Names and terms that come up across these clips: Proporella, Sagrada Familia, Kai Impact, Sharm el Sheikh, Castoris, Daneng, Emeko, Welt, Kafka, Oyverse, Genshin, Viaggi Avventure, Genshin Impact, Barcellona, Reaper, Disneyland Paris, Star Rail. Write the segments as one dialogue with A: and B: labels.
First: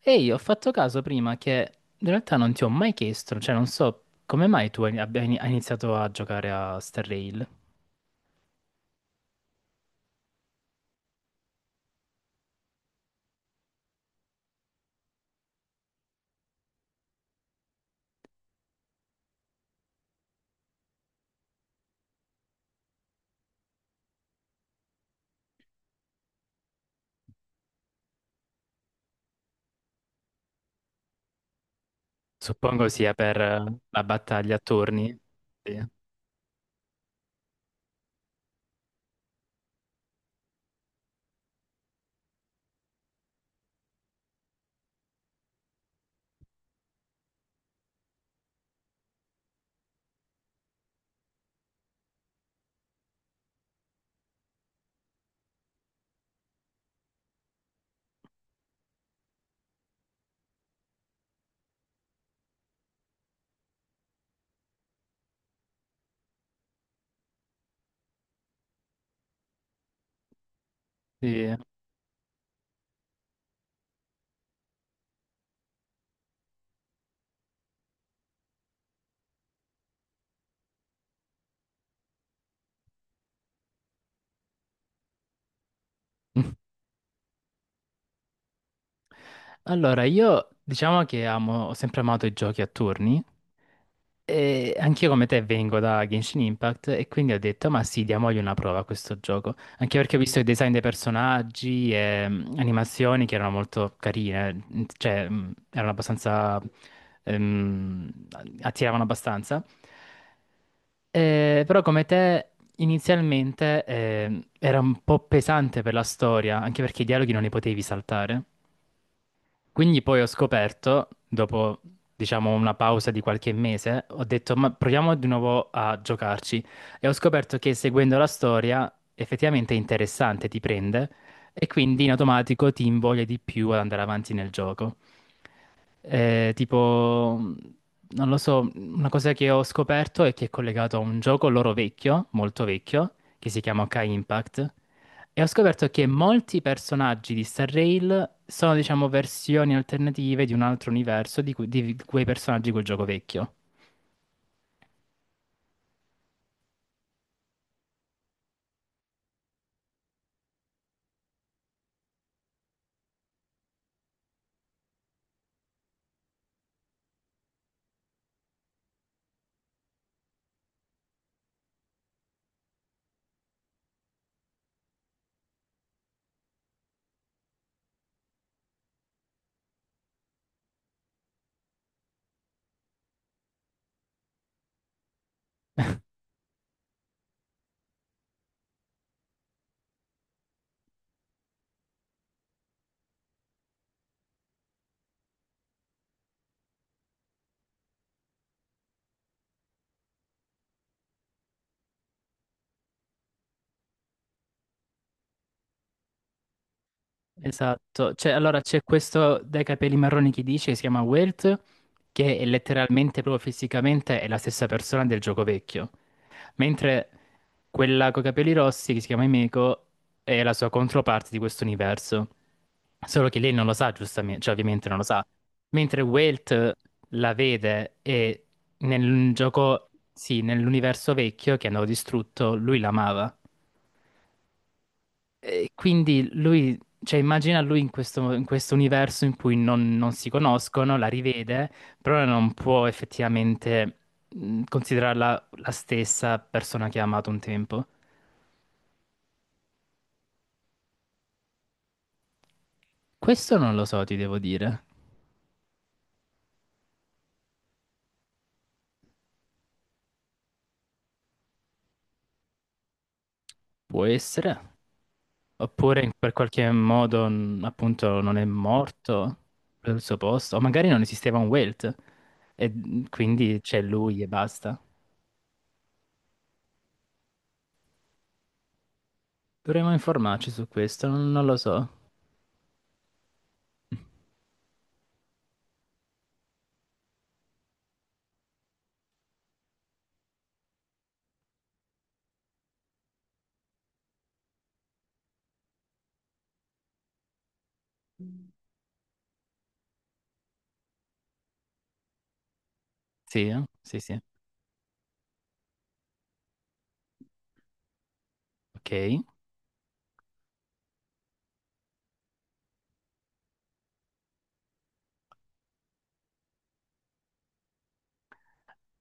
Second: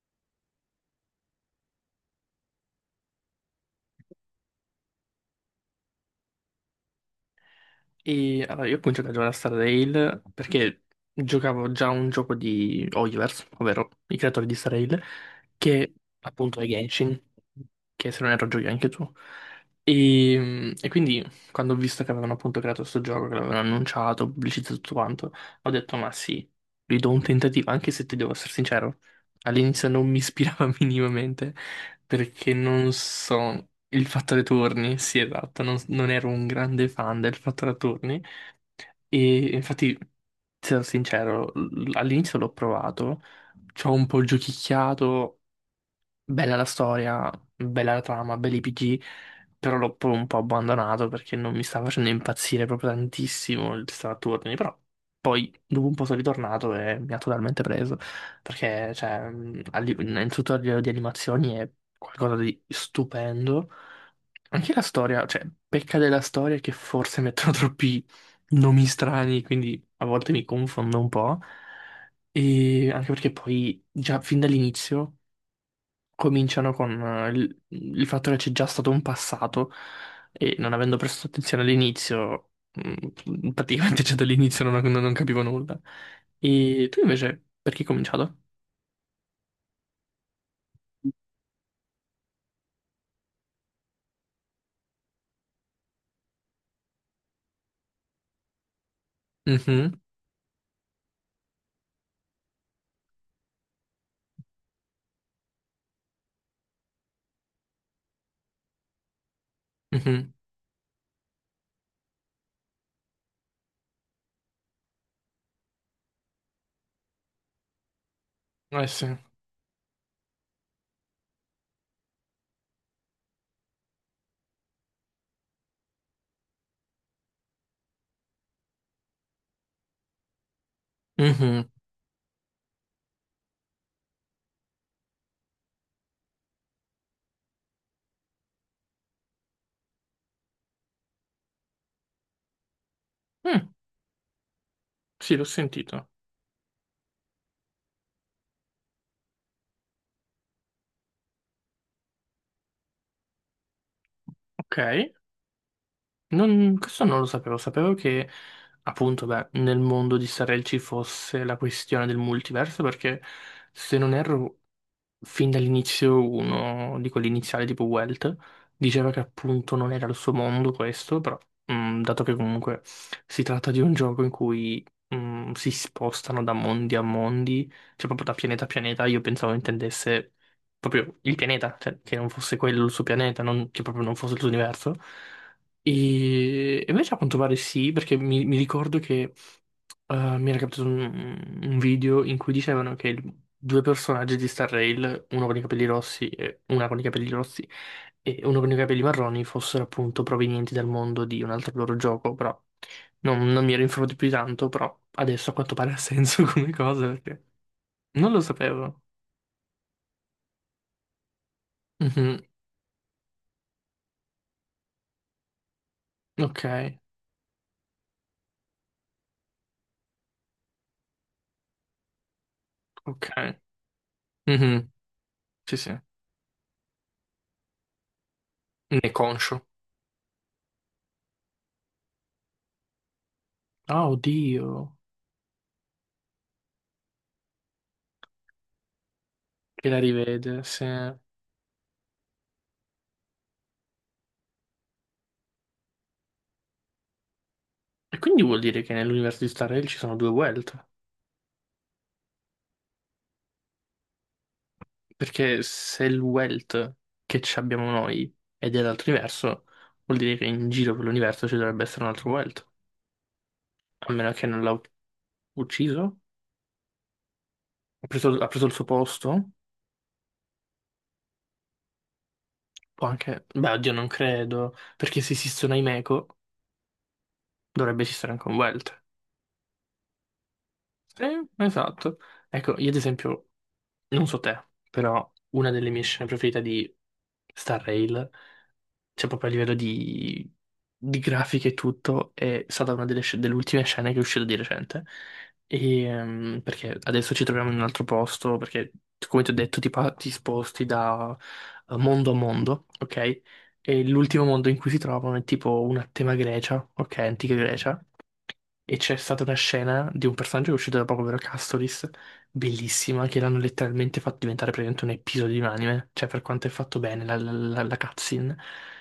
A: Ehi, ho fatto caso prima che in realtà non ti ho mai chiesto, cioè non so come mai tu hai iniziato a giocare a Star Rail.
B: E allora, io ho cominciato a giocare a Star Rail perché giocavo già un gioco di Oyverse, ovvero i creatori di Star Rail, che appunto è Genshin, che se non erro giochi anche tu. E quindi quando ho visto che avevano appunto creato questo gioco, che l'avevano annunciato, pubblicizzato tutto quanto, ho detto ma sì, gli do un tentativo, anche se ti devo essere sincero, all'inizio non mi ispirava minimamente perché
A: Suppongo
B: non
A: sia per
B: so.
A: la
B: Il fattore
A: battaglia a
B: turni,
A: turni.
B: sì, esatto, non,
A: Sì,
B: non ero un grande fan del fattore turni e infatti, sarò sincero, all'inizio l'ho provato, ci ho un po' giochicchiato, bella la storia, bella la trama, belli i PG, però l'ho poi un po' abbandonato perché non mi stava facendo impazzire proprio tantissimo il sistema a turni, però poi dopo un po' sono ritornato e mi ha totalmente preso, perché cioè, innanzitutto a livello di animazioni è qualcosa di stupendo. Anche la storia, cioè, pecca della storia che forse mettono troppi nomi strani, quindi a volte mi confondo un po'.
A: sì.
B: E anche perché poi, già fin dall'inizio, cominciano con il fatto che c'è già stato un passato e non avendo prestato attenzione all'inizio, praticamente già dall'inizio non capivo nulla. E tu invece, perché hai cominciato?
A: Allora, io diciamo che amo, ho sempre amato i giochi a turni. E anch'io come te vengo da Genshin Impact e quindi ho detto, ma sì, diamogli una prova a questo gioco. Anche
B: Mhm.
A: perché ho visto i design dei personaggi e animazioni che erano molto carine, cioè, erano abbastanza. ehm, Attiravano abbastanza.
B: Mhm.
A: Però come te inizialmente era un po' pesante per la storia, anche perché i dialoghi non li potevi saltare.
B: Eh, sì.
A: Quindi poi ho scoperto, dopo diciamo una pausa di qualche mese, ho detto ma proviamo di nuovo a giocarci e ho scoperto che seguendo la storia effettivamente è interessante, ti prende e
B: Mhm.
A: quindi in automatico ti invoglia di più ad andare avanti nel gioco. Tipo, non lo so, una cosa che ho scoperto è che è collegato a un gioco loro vecchio, molto vecchio, che si
B: Mm,
A: chiama Kai Impact.
B: sì,
A: E
B: l'ho
A: ho scoperto che
B: sentito.
A: molti personaggi di Star Rail sono, diciamo, versioni alternative di un altro universo di, di quei personaggi di quel gioco vecchio.
B: Ok. Questo non lo sapevo, sapevo che appunto beh, nel mondo di Starel ci fosse la questione del multiverso perché se non erro fin dall'inizio uno di quelli iniziali tipo Welt diceva che appunto non era il suo mondo questo, però dato che comunque si tratta di un gioco in cui si spostano da mondi a mondi, cioè proprio da pianeta a pianeta, io pensavo intendesse proprio il pianeta, cioè che non fosse quello il suo pianeta, che proprio non fosse il suo universo. E invece a quanto pare sì, perché mi ricordo che mi era capitato un video in cui dicevano che due personaggi di Star Rail, uno con i capelli rossi e una con i capelli rossi e uno con i capelli marroni, fossero appunto provenienti dal mondo di un altro loro gioco, però non mi ero informato più di tanto, però adesso a quanto pare ha senso come cosa perché
A: Esatto,
B: non
A: cioè,
B: lo
A: allora c'è
B: sapevo.
A: questo dai capelli marroni che dice, si chiama Welt, che
B: Mhm.
A: è letteralmente, proprio fisicamente, è la stessa persona del gioco vecchio,
B: Ok,
A: mentre quella con i capelli rossi, che si chiama Emeko, è la sua controparte di questo universo, solo
B: ok.
A: che lei non lo sa, giustamente, cioè ovviamente
B: Mhm.
A: non lo sa,
B: Sì, sì.
A: mentre
B: Ne
A: Welt la vede e
B: è
A: nel
B: conscio.
A: gioco, sì, nell'universo vecchio che hanno distrutto, lui l'amava.
B: Ah, oddio,
A: E quindi lui, cioè immagina lui in questo universo in cui
B: che
A: non,
B: la
A: non si
B: rivede, sì.
A: conoscono, la
B: E
A: rivede, però non può effettivamente considerarla la stessa persona che ha amato un tempo.
B: quindi vuol dire che nell'universo di Star Rail ci sono due Welt?
A: Questo non lo so, ti devo dire.
B: Perché se il wealth che ci abbiamo noi è dell'altro vuol dire che in giro per l'universo ci dovrebbe essere un altro wealth.
A: Può
B: A meno che non
A: essere.
B: l'ha
A: Oppure
B: ucciso,
A: per qualche modo,
B: ha
A: appunto,
B: preso,
A: non è
B: ha preso il suo
A: morto
B: posto,
A: per il suo posto. O magari non esisteva un Welt e
B: può anche...
A: quindi
B: Beh,
A: c'è
B: oddio, non
A: lui e
B: credo,
A: basta.
B: perché se esistono i Meco, dovrebbe esistere anche un wealth.
A: Dovremmo informarci su questo,
B: Sì,
A: non lo so.
B: esatto. Ecco, io ad esempio, non so te, però una delle mie scene preferite di Star Rail cioè proprio a livello di grafiche e tutto, è stata una delle ultime scene che è uscita di recente. E, perché adesso ci troviamo in un altro posto, perché come ti ho detto ti sposti da mondo a mondo, ok?
A: Sì, eh? Sì,
B: E
A: sì.
B: l'ultimo mondo in cui si trovano è tipo una tema Grecia, ok? Antica Grecia. E c'è
A: Ok.
B: stata una scena di un personaggio che è uscito da poco, ovvero Castoris, bellissima, che l'hanno letteralmente fatto diventare praticamente un episodio di un anime, cioè per quanto è fatto bene la cutscene.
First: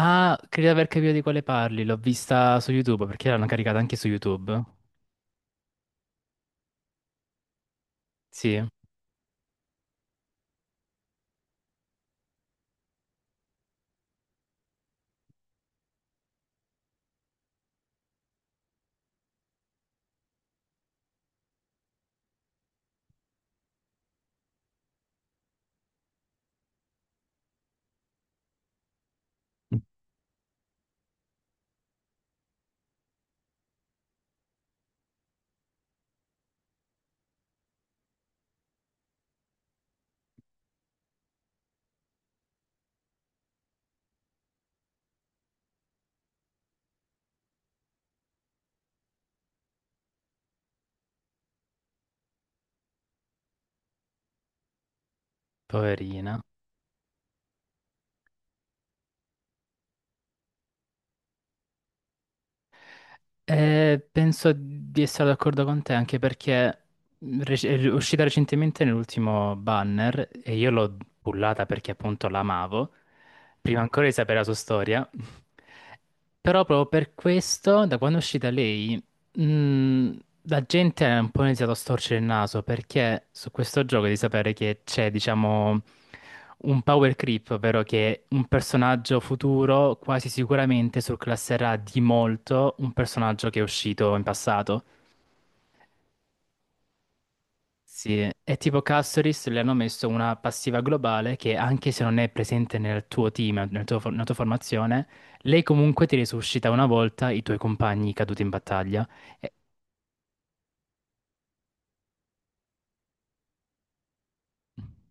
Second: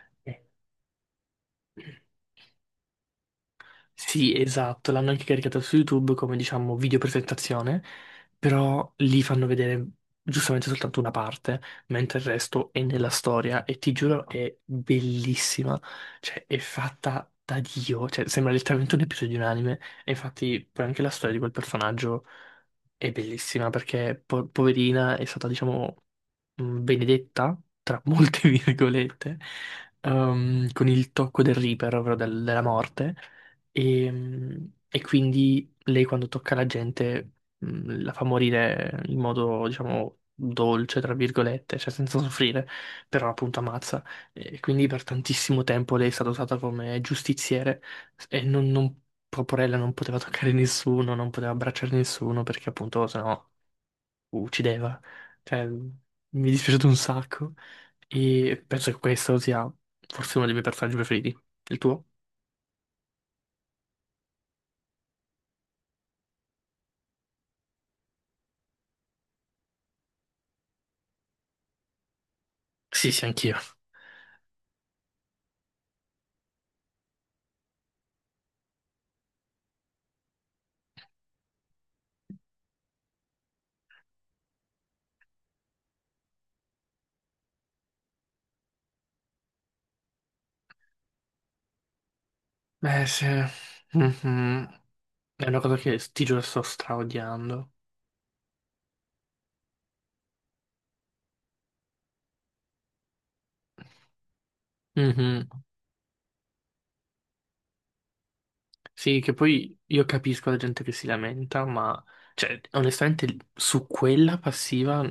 A: Ah, credo di aver capito di quale parli, l'ho vista su YouTube, perché l'hanno caricata anche su
B: Sì,
A: YouTube.
B: esatto, l'hanno anche caricato su YouTube come diciamo video presentazione,
A: Sì,
B: però lì fanno vedere giustamente soltanto una parte, mentre il resto è nella storia e ti giuro è bellissima, cioè è fatta da Dio, cioè sembra letteralmente un episodio di un anime e infatti poi anche la storia di quel personaggio è bellissima perché poverina è stata diciamo benedetta, tra molte virgolette, con il tocco del Reaper, ovvero della morte. E quindi lei quando tocca la gente la fa morire in modo, diciamo, dolce, tra virgolette, cioè senza soffrire, però appunto ammazza. E quindi per tantissimo tempo lei è stata usata come giustiziere e non, non, Proporella non poteva toccare nessuno, non poteva abbracciare nessuno perché appunto sennò uccideva. Cioè,
A: poverina.
B: mi è dispiaciuto un sacco e penso che questo sia forse uno dei miei personaggi preferiti. Il tuo?
A: Penso di essere d'accordo con te, anche perché è uscita recentemente nell'ultimo banner e io l'ho pullata perché appunto l'amavo.
B: Sì, sì, anch'io.
A: Prima ancora di sapere la sua storia. Però proprio per questo, da quando è uscita lei, mh, la gente ha un po' iniziato a storcere il naso perché su questo gioco di sapere che c'è, diciamo, un power creep, ovvero che un personaggio futuro quasi sicuramente surclasserà di molto un
B: Beh, sì.
A: personaggio che è uscito in
B: Mhm.
A: passato.
B: È una cosa che sti giorni sto straodiando.
A: Sì, è tipo Castoris, le hanno messo una passiva globale che anche se non è presente nel tuo team, nella tua formazione,
B: Mhm.
A: lei comunque ti risuscita una volta i tuoi compagni caduti in battaglia.
B: Sì, che
A: E-
B: poi io capisco la gente che si lamenta, ma cioè, onestamente su quella passiva,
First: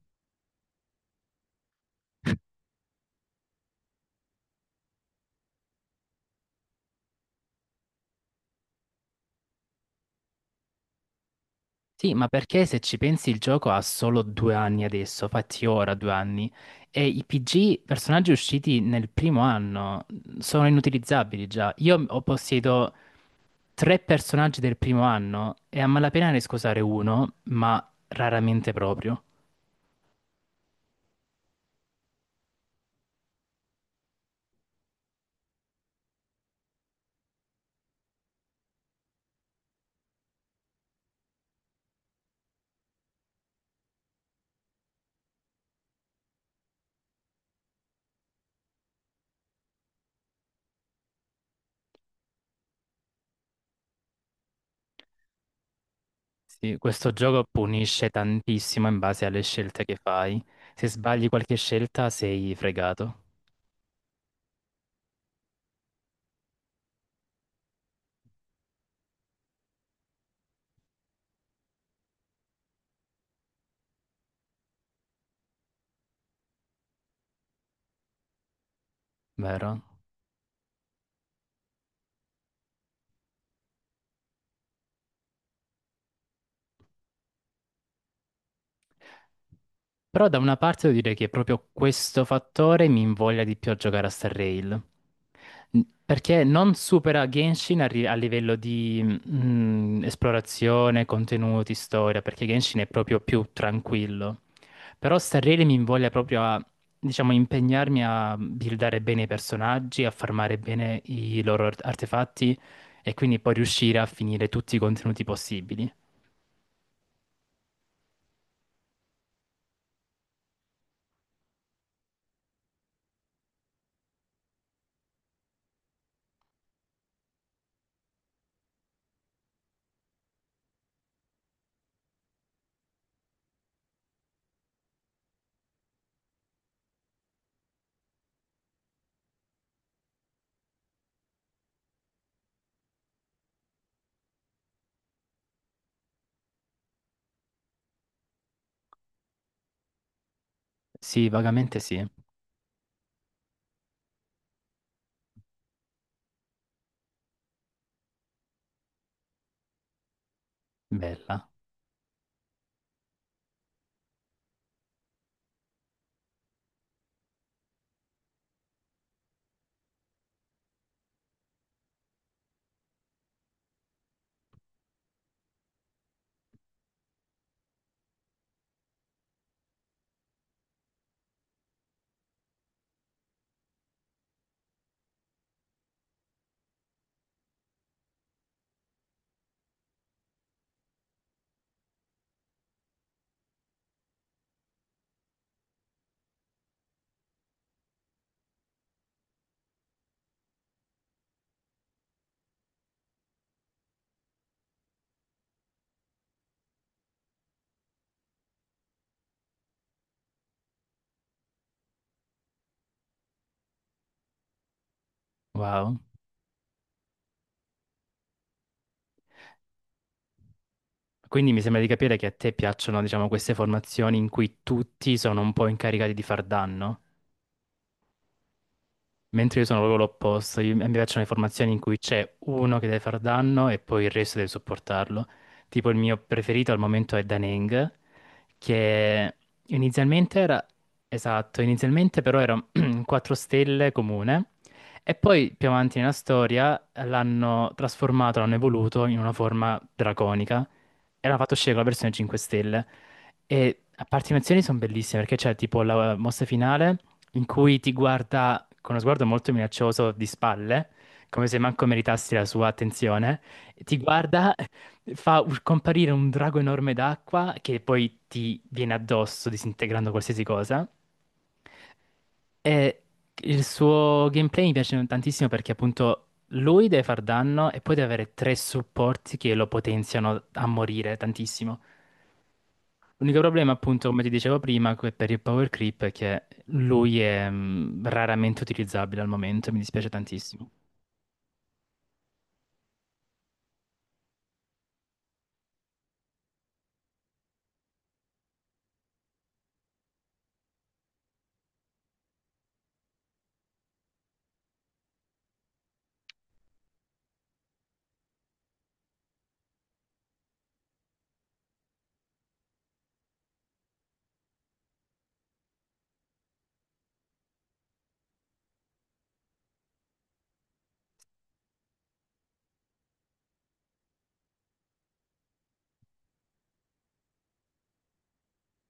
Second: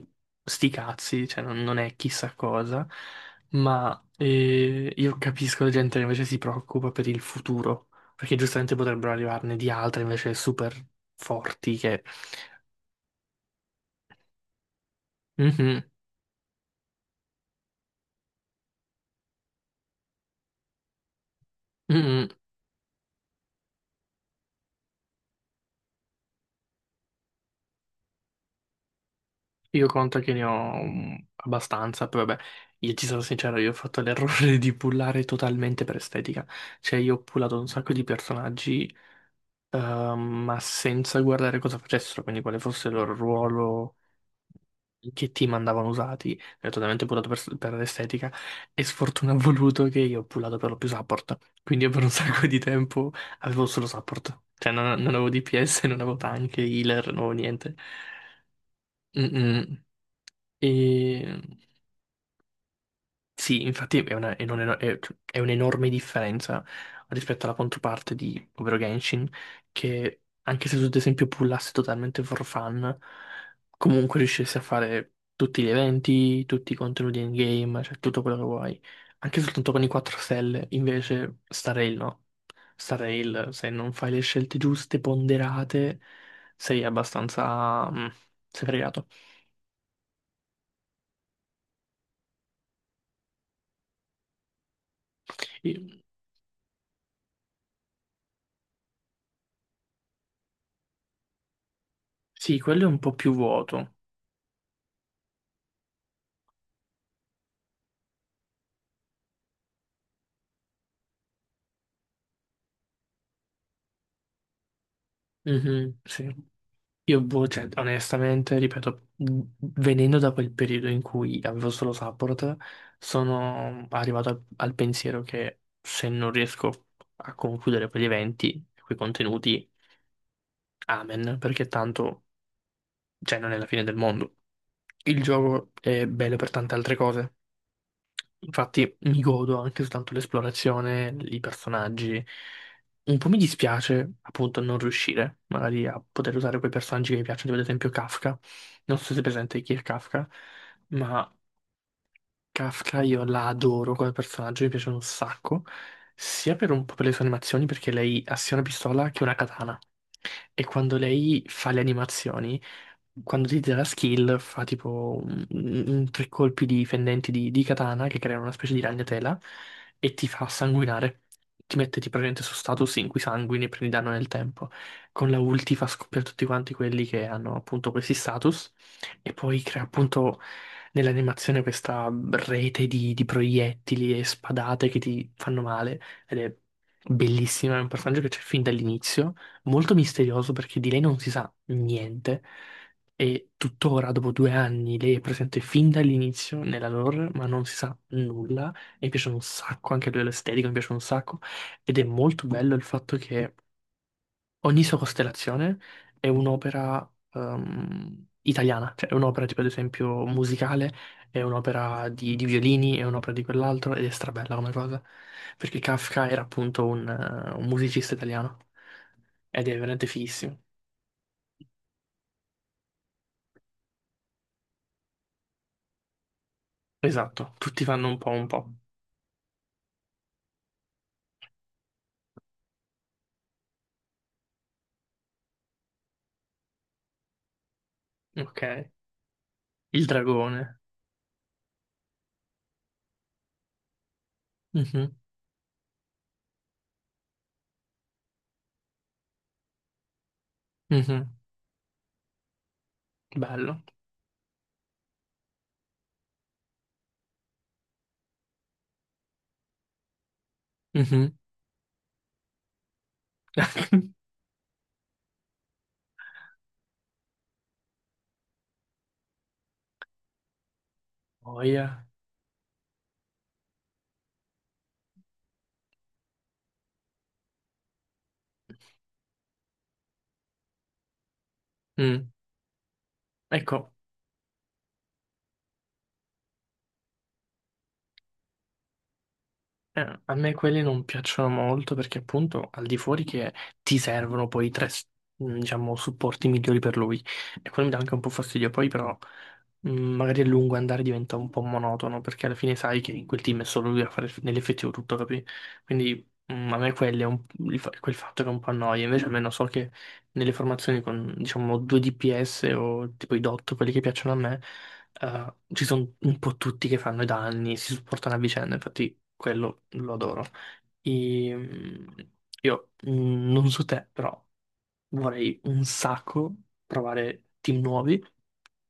B: sti cazzi, cioè, non è chissà cosa, ma io capisco la gente che invece si preoccupa per il futuro, perché giustamente potrebbero arrivarne di altre invece super forti che...
A: sì, ma perché se ci pensi il gioco ha solo 2 anni adesso, fatti
B: Mhm.
A: ora 2 anni, e i PG, personaggi usciti nel primo anno, sono inutilizzabili già. Io ho
B: Mhm.
A: possiedo tre personaggi del primo anno e a malapena ne scusare uno, ma raramente proprio.
B: Io conto che ne ho abbastanza, però vabbè, io ti sarò sincero, io ho fatto l'errore di pullare totalmente per estetica. Cioè, io ho pullato un sacco di personaggi, ehm, ma senza guardare cosa facessero, quindi quale fosse il loro ruolo, in che team andavano usati. Ho totalmente pullato per l'estetica e sfortuna ha voluto che io ho pullato per lo più support. Quindi io per un sacco di tempo avevo solo support. Cioè, non avevo DPS, non avevo tank,
A: Sì,
B: healer,
A: questo
B: non avevo
A: gioco
B: niente.
A: punisce tantissimo in base alle
B: Mm-mm.
A: scelte che fai. Se sbagli
B: E...
A: qualche scelta sei fregato,
B: Sì, infatti è una- è un eno- è- cioè, è un'enorme differenza rispetto alla controparte ovvero Genshin, che anche se tu ad esempio pullassi totalmente for fun, comunque riuscissi a fare tutti gli eventi, tutti i contenuti in game, cioè tutto quello che vuoi. Anche soltanto
A: vero?
B: con i 4 stelle, invece Starrail no. Starrail, se non fai le scelte giuste, ponderate, sei abbastanza, sei fregato.
A: Però da una parte devo dire che proprio questo fattore mi invoglia di più a giocare a Star Rail.
B: I-
A: Perché non supera Genshin a livello di esplorazione, contenuti, storia, perché
B: Sì,
A: Genshin
B: quello
A: è
B: è un po'
A: proprio
B: più
A: più
B: vuoto.
A: tranquillo. Però Starrele mi invoglia proprio a, diciamo, impegnarmi a buildare bene i personaggi, a farmare bene i loro artefatti e quindi poi riuscire a finire tutti i contenuti possibili.
B: Mhm, sì. Io, boh, cioè, onestamente, ripeto, venendo da quel periodo in cui avevo solo Support, sono arrivato al pensiero che se non riesco a concludere quegli eventi, quei contenuti, amen, perché tanto, cioè, non è la fine del mondo. Il gioco è bello per tante altre cose. Infatti mi godo anche soltanto l'esplorazione, i personaggi. Un po' mi dispiace appunto non riuscire magari a poter usare quei personaggi che mi piacciono, tipo ad esempio Kafka. Non so se è presente chi è Kafka,
A: Sì,
B: ma
A: vagamente sì.
B: Kafka io la adoro come personaggio, mi piace un sacco, sia per un po' per le sue animazioni, perché lei ha sia una pistola che una katana. E quando lei
A: Bella.
B: fa le animazioni, quando ti dà la skill, fa tipo tre colpi di fendenti di katana che creano una specie di ragnatela e ti fa sanguinare. Ti mette tipo praticamente su status in cui sanguini e prendi danno nel tempo. Con la ulti fa scoppiare tutti quanti quelli che hanno appunto questi status e poi crea appunto nell'animazione questa rete di proiettili e spadate che ti fanno male ed è bellissima, è un personaggio che c'è fin dall'inizio, molto misterioso perché di lei non si sa niente e tuttora dopo 2 anni lei è presente fin dall'inizio nella lore ma non si sa nulla e mi piace un sacco, anche a livello estetico mi piace un sacco ed è molto bello il fatto che ogni sua costellazione è un'opera italiana, cioè è un'opera tipo ad esempio musicale, è un'opera di violini, è un'opera di quell'altro ed è strabella come cosa, perché
A: Wow.
B: Kafka era appunto un musicista italiano ed è veramente fighissimo.
A: Quindi mi sembra di capire che a te piacciono, diciamo, queste formazioni in cui tutti sono un po' incaricati di far danno.
B: Esatto, tutti fanno un po' un po'.
A: Mentre io sono proprio l'opposto, a mi piacciono le formazioni in cui c'è uno che deve far danno e poi il resto deve sopportarlo. Tipo il mio preferito al momento è Daneng,
B: Ok,
A: che
B: il
A: inizialmente era.
B: dragone.
A: Esatto, inizialmente però era un 4 stelle comune
B: Mhm.
A: e poi più avanti nella storia l'hanno trasformato, l'hanno evoluto in una forma draconica e
B: Mhm.
A: l'hanno fatto uscire con la versione 5 stelle. E
B: Bello.
A: a parte le animazioni sono bellissime perché c'è tipo la mossa finale in cui ti guarda con uno sguardo molto minaccioso di spalle,
B: Mhm.
A: come se manco meritassi la sua attenzione, e ti guarda, fa comparire un drago enorme d'acqua che poi ti viene addosso disintegrando qualsiasi cosa.
B: Oh, yeah.
A: E il suo gameplay mi piace tantissimo perché appunto lui deve far danno e poi deve avere tre supporti che lo potenziano a morire tantissimo.
B: Mm.
A: L'unico problema,
B: Ecco.
A: appunto, come ti dicevo prima, per il power creep è che lui è raramente utilizzabile al momento, e mi dispiace
B: A me
A: tantissimo.
B: quelli non piacciono molto perché appunto al di fuori che ti servono poi tre, diciamo, supporti migliori per lui. E quello mi dà anche un po' fastidio. Poi però magari a lungo andare diventa un po' monotono perché alla fine sai che in quel team è solo lui a fare nell'effettivo tutto, capi? Quindi a me quelli è un- il fa- quel fatto che è un po' annoia. Invece almeno so che nelle formazioni con diciamo 2 DPS o tipo i DOT, quelli che piacciono a me, ci sono un po' tutti che fanno i danni, si supportano a vicenda, infatti quello lo adoro. E, io non so te, però vorrei un sacco provare team nuovi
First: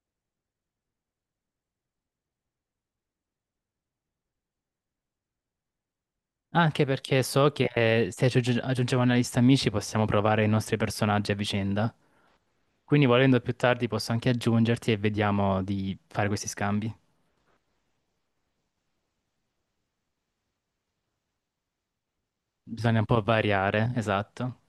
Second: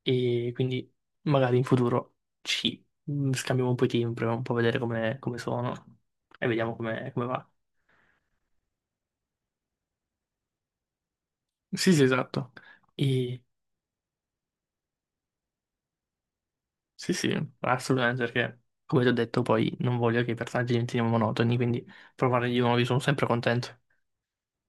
B: e quindi magari in futuro ci scambiamo un po' i team, proviamo un po' a vedere come sono e vediamo
A: Anche
B: come,
A: perché
B: come va.
A: so che se aggiungiamo una lista amici possiamo provare i nostri personaggi a
B: Sì,
A: vicenda.
B: sì, esatto.
A: Quindi volendo
B: E
A: più tardi posso anche aggiungerti e vediamo di fare questi scambi.
B: sì, sì, assolutamente perché, come ti ho detto, poi non voglio che i personaggi diventino monotoni, quindi provare di nuovi sono
A: Bisogna un po'
B: sempre contento.
A: variare, esatto.